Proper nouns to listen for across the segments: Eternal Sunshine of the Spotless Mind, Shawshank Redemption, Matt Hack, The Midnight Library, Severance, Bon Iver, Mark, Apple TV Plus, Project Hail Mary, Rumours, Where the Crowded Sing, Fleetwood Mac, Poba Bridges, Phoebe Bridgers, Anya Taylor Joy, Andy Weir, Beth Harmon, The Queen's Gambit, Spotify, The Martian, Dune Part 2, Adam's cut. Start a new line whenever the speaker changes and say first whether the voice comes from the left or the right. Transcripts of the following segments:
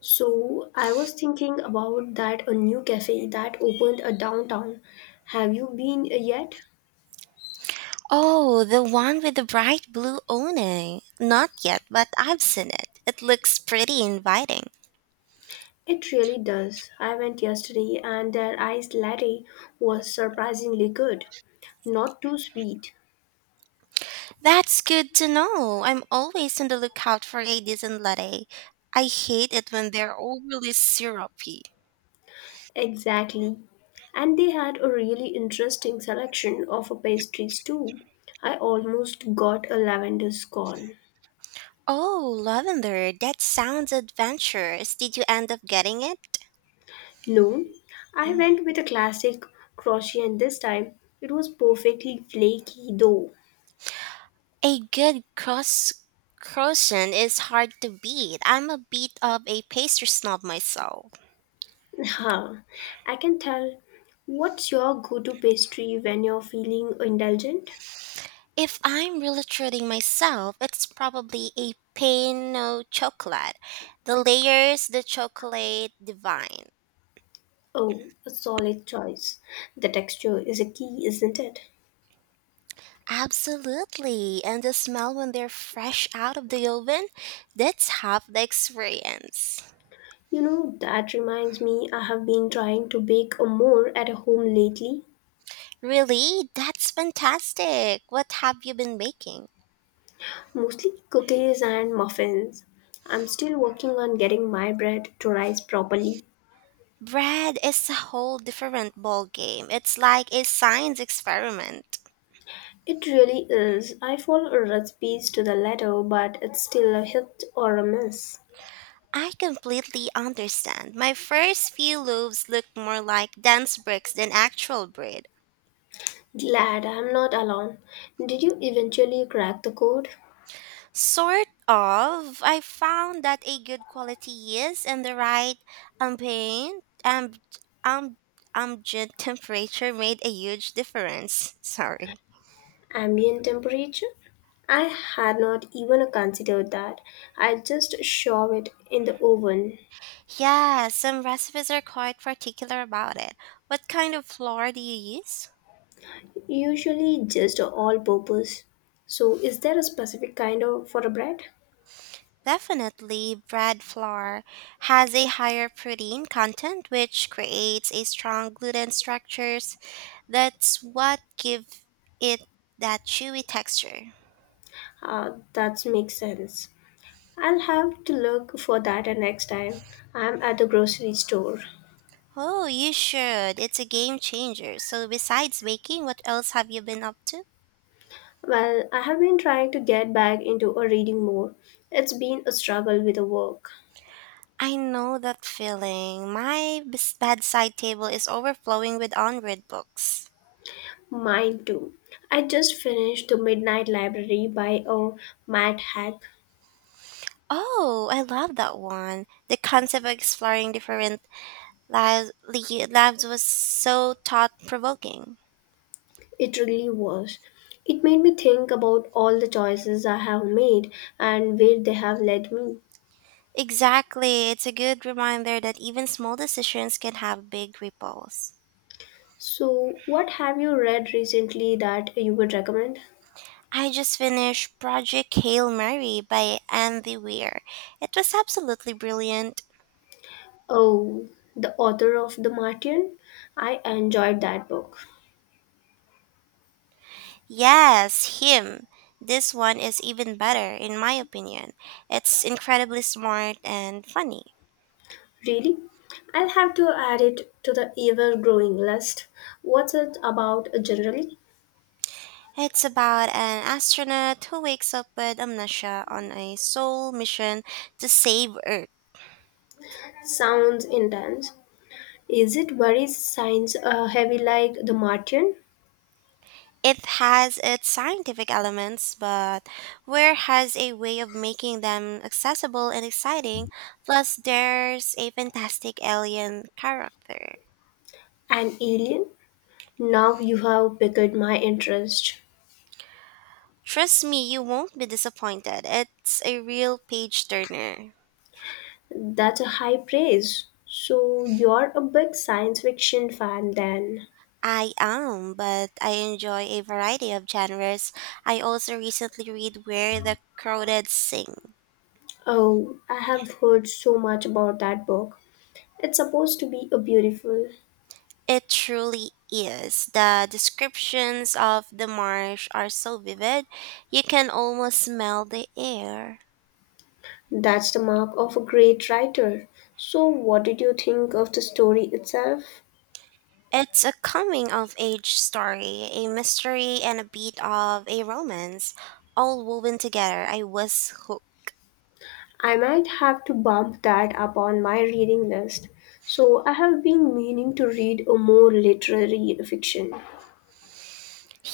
left: So, I was thinking about that a new cafe that opened a downtown. Have you been yet?
right: Oh, the one with the bright blue awning. Not yet, but I've seen it. It looks pretty inviting.
left: It really does. I went yesterday and their iced latte was surprisingly good. Not too sweet.
right: That's good to know. I'm always on the lookout for a decent latte. I hate it when they're overly syrupy.
left: Exactly. And they had a really interesting selection of pastries too. I almost got a lavender scone.
right: Oh, lavender, that sounds adventurous. Did you end up getting it?
left: No, I
right: Mm.
left: went with a classic croissant this time. It was perfectly flaky though.
right: A good cross croissant is hard to beat. I'm a bit of a pastry snob myself.
left: Huh. I can tell. What's your go to pastry when you're feeling indulgent?
right: If I'm really treating myself, it's probably a Pinot chocolate. The layers, the chocolate, divine.
left: Oh, a solid choice. The texture is a key, isn't it?
right: Absolutely. And the smell when they're fresh out of the oven, that's half the experience.
left: You know, that reminds me, I have been trying to bake a more at home lately,
right: Really? That's fantastic. What have you been making?
left: mostly cookies and muffins. I'm still working on getting my bread to rise properly.
right: Bread is a whole different ballgame. It's like a science experiment.
left: It really is. I follow recipes to the letter, but it's still a hit or a miss.
right: I completely understand. My first few loaves look more like dense bricks than actual bread.
left: Glad I'm not alone. Did you eventually crack the code?
right: Sort of. I found that a good quality yeast and the right ambient um, um, ambient temperature made a huge difference. Sorry.
left: Ambient temperature? I had not even considered that. I just shove it in the oven,
right: Yeah, some recipes are quite particular about it. What kind of flour do you use?
left: usually just all purpose. So, is there a specific kind of for a bread?
right: Definitely, bread flour has a higher protein content, which creates a strong gluten structures. That's what give it that chewy texture.
left: That makes sense. I'll have to look for that next time I'm at the grocery store.
right: Oh, you should. It's a game changer. So besides baking, what else have you been up to?
left: Well, I have been trying to get back into a reading more. It's been a struggle with the work.
right: I know that feeling. My bedside table is overflowing with unread books.
left: Mine too. I just finished The Midnight Library by a Matt Hack.
right: Oh, I love that one. The concept of exploring different Lives, lives was so thought provoking.
left: It really was. It made me think about all the choices I have made and where they have led me.
right: Exactly, it's a good reminder that even small decisions can have big ripples.
left: So, what have you read recently that you would recommend?
right: I just finished Project Hail Mary by Andy Weir. It was absolutely brilliant.
left: Oh, the author of The Martian? I enjoyed that book.
right: Yes, him. This one is even better, in my opinion. It's incredibly smart and funny.
left: Really? I'll have to add it to the ever growing list. What's it about generally?
right: It's about an astronaut who wakes up with amnesia on a soul mission to save Earth.
left: Sounds intense. Is it worries signs heavy like the Martian
right: It has its scientific elements, but Ware has a way of making them accessible and exciting. Plus, there's a fantastic alien character.
left: and Alien? Now you have piqued my interest.
right: Trust me, you won't be disappointed. It's a real page turner.
left: That's a high praise. So you're a big science fiction fan then.
right: I am, but I enjoy a variety of genres. I also recently read Where the Crowded Sing.
left: Oh, I have heard so much about that book. It's supposed to be a beautiful.
right: It truly is. The descriptions of the marsh are so vivid, you can almost smell the air.
left: That's the mark of a great writer. So what did you think of the story itself?
right: It's a coming of age story, a mystery and a beat of a romance, all woven together. I was hooked.
left: I might have to bump that up on my reading list. So, I have been meaning to read a more literary fiction.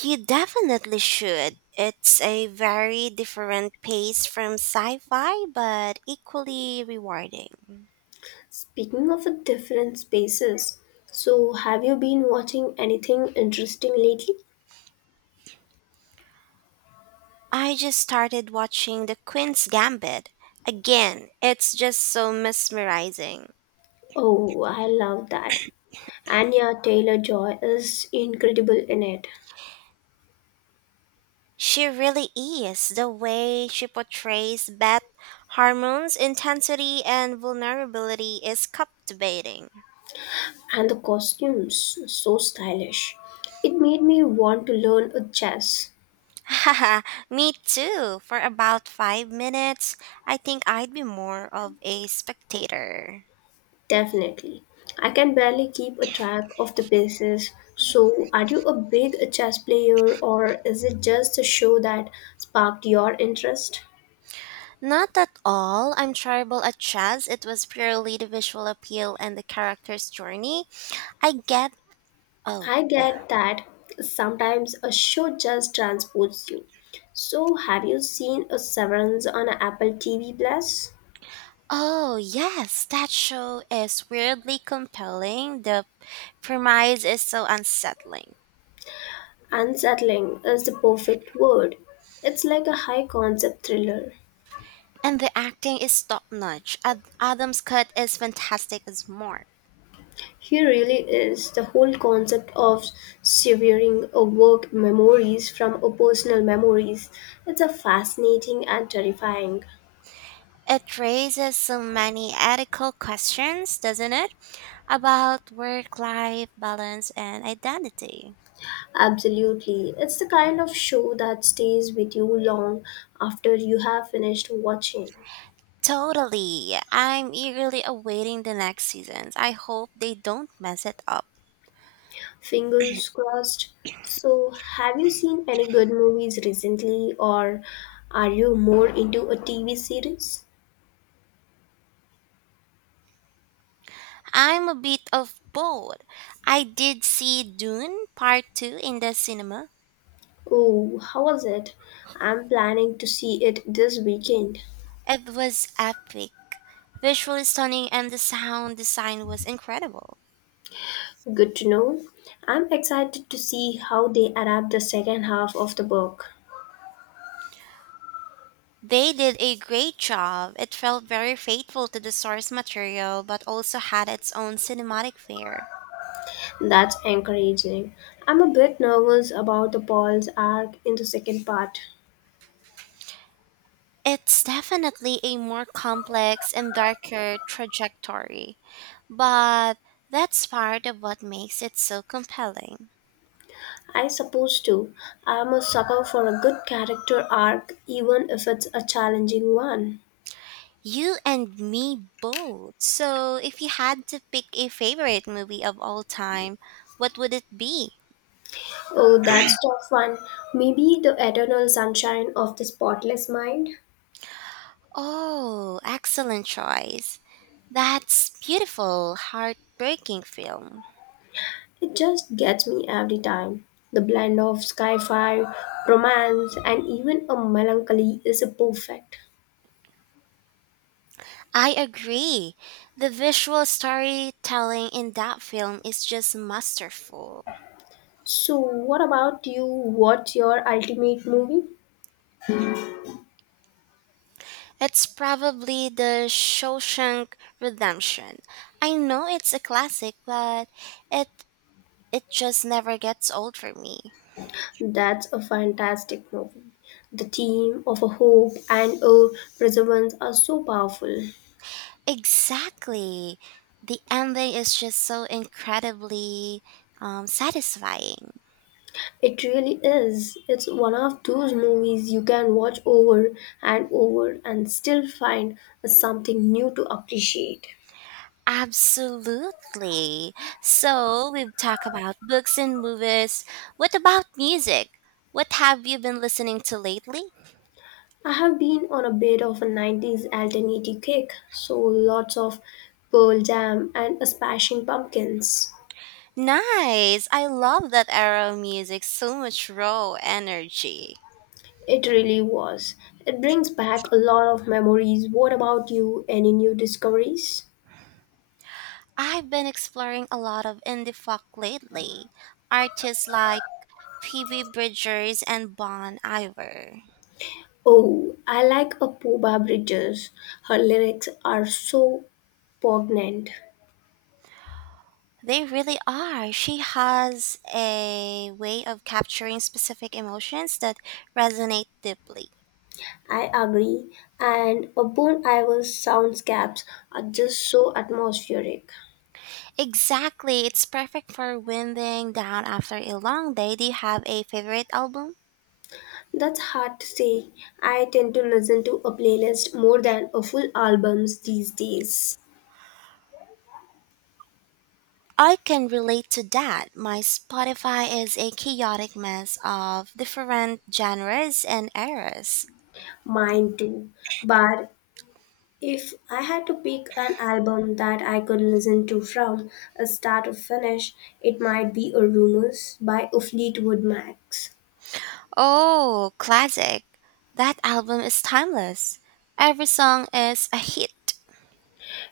right: You definitely should. It's a very different pace from sci fi, but equally rewarding.
left: Speaking of a different spaces, so have you been watching anything interesting lately?
right: I just started watching The Queen's Gambit. Again, it's just so mesmerizing.
left: Oh, I love that. Anya Taylor Joy is incredible in it,
right: She really is. The way she portrays Beth Harmon's intensity and vulnerability is captivating.
left: and the costumes so stylish. It made me want to learn a chess.
right: Haha, me too. For about 5 minutes, I think I'd be more of a spectator.
left: Definitely. I can barely keep a track of the bases. So, are you a big chess player or is it just a show that sparked your interest?
right: Not at all. I'm terrible at chess. It was purely the visual appeal and the character's journey. I get. Oh.
left: I get that sometimes a show just transports you. So, have you seen a Severance on Apple TV Plus?
right: Oh, yes, that show is weirdly compelling. The premise is so unsettling.
left: Unsettling is the perfect word. It's like a high concept thriller.
right: And the acting is top notch. Adam's cut is fantastic as Mark.
left: Here really is the whole concept of severing a work memories from a personal memories. It's a fascinating and terrifying.
right: It raises so many ethical questions, doesn't it? About work life balance and identity.
left: Absolutely. It's the kind of show that stays with you long after you have finished watching.
right: Totally. I'm eagerly awaiting the next seasons. I hope they don't mess it up.
left: Fingers crossed. So, have you seen any good movies recently or are you more into a TV series?
right: I'm a bit of both. I did see Dune Part 2 in the cinema.
left: Oh, how was it? I'm planning to see it this weekend.
right: It was epic, visually stunning, and the sound design was incredible.
left: Good to know. I'm excited to see how they adapt the second half of the book.
right: They did a great job. It felt very faithful to the source material, but also had its own cinematic flair.
left: That's encouraging. I'm a bit nervous about the Paul's arc in the second part.
right: It's definitely a more complex and darker trajectory, but that's part of what makes it so compelling.
left: I suppose too. I'm a sucker for a good character arc, even if it's a challenging one.
right: You and me both. So, if you had to pick a favorite movie of all time, what would it be?
left: Oh, that's tough one. Maybe the eternal sunshine of the spotless mind.
right: Oh, excellent choice. That's beautiful, heartbreaking film.
left: It just gets me every time. The blend of sci fi, romance, and even a melancholy is a perfect.
right: I agree. The visual storytelling in that film is just masterful.
left: So, what about you? What's your ultimate movie?
right: It's probably the Shawshank Redemption. I know it's a classic, but it it just never gets old for me.
left: That's a fantastic movie. The theme of a hope and a perseverance are so powerful.
right: Exactly. The ending is just so incredibly satisfying.
left: It really is. It's one of those movies you can watch over and over and still find something new to appreciate.
right: Absolutely. So, we've talked about books and movies. What about music? What have you been listening to lately?
left: I have been on a bit of a 90s alternative kick, so lots of Pearl Jam and a Smashing Pumpkins.
right: Nice. I love that era of music. So much raw energy.
left: It really was. It brings back a lot of memories. What about you? Any new discoveries?
right: I've been exploring a lot of indie folk lately. Artists like Phoebe Bridgers and Bon Iver.
left: Oh, I like a Poba Bridges. Her lyrics are so poignant.
right: They really are. She has a way of capturing specific emotions that resonate deeply.
left: I agree. And a Bon Iver soundscapes are just so atmospheric.
right: Exactly. It's perfect for winding down after a long day. Do you have a favorite album?
left: That's hard to say. I tend to listen to a playlist more than a full albums these days.
right: I can relate to that. My Spotify is a chaotic mess of different genres and eras.
left: Mine too. But if I had to pick an album that I could listen to from a start to finish, it might be a Rumours by a Fleetwood Max.
right: Oh, classic. That album is timeless. Every song is a hit.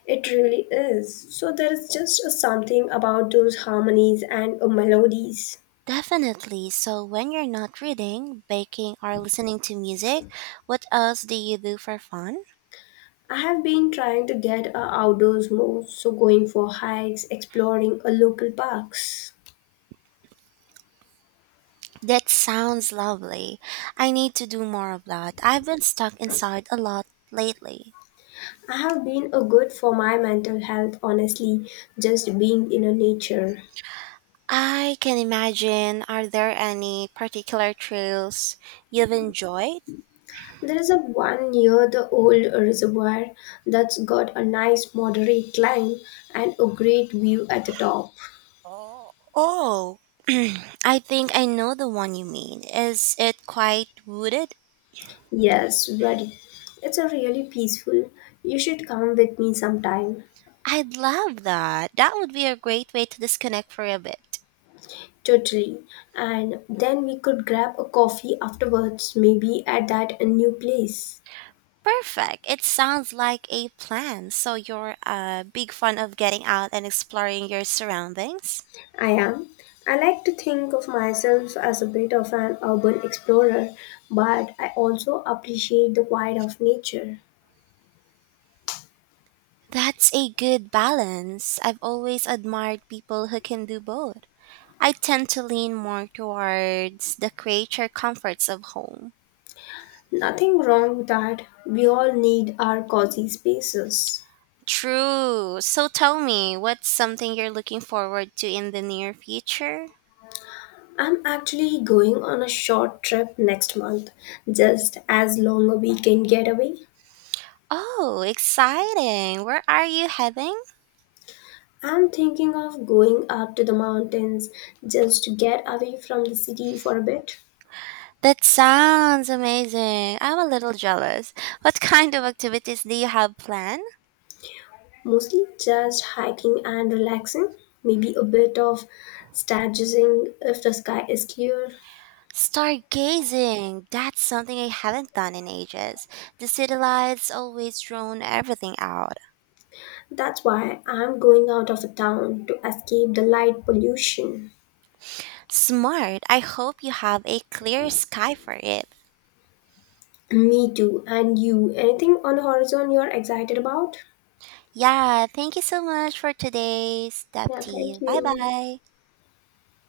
left: It really is. So there is just a something about those harmonies and melodies.
right: Definitely. So, when you're not reading, baking, or listening to music, what else do you do for fun?
left: I have been trying to get a outdoors more, so going for hikes, exploring a local parks.
right: That sounds lovely. I need to do more of that. I've been stuck inside a lot lately.
left: I have been a good for my mental health, honestly, just being in a nature.
right: I can imagine. Are there any particular trails you've enjoyed?
left: There is a one near the old reservoir that's got a nice moderate climb and a great view at the top.
right: Oh, I think I know the one you mean. Is it quite wooded?
left: Yes, very. It's a really peaceful. You should come with me sometime.
right: I'd love that. That would be a great way to disconnect for a bit.
left: Totally. And then we could grab a coffee afterwards, maybe at that new place.
right: Perfect. It sounds like a plan. So you're a big fan of getting out and exploring your surroundings?
left: I am. I like to think of myself as a bit of an urban explorer, but I also appreciate the quiet of nature.
right: That's a good balance. I've always admired people who can do both. I tend to lean more towards the creature comforts of home.
left: Nothing wrong with that. We all need our cozy spaces.
right: True. So tell me, what's something you're looking forward to in the near future?
left: I'm actually going on a short trip next month, just as long a weekend getaway.
right: Oh, exciting. Where are you heading?
left: I'm thinking of going up to the mountains just to get away from the city for a bit.
right: That sounds amazing. I'm a little jealous. What kind of activities do you have planned?
left: Mostly just hiking and relaxing, maybe a bit of stargazing if the sky is clear.
right: Stargazing. That's something I haven't done in ages. The city lights always drone everything out.
left: That's why I'm going out of town to escape the light pollution.
right: Smart. I hope you have a clear sky for it.
left: Me too. And you, anything on the horizon you're excited about?
right: Yeah, thank you so much for today's tap
left: Yeah,
right: tea.
left: thank
right: Bye
left: you.
right: bye.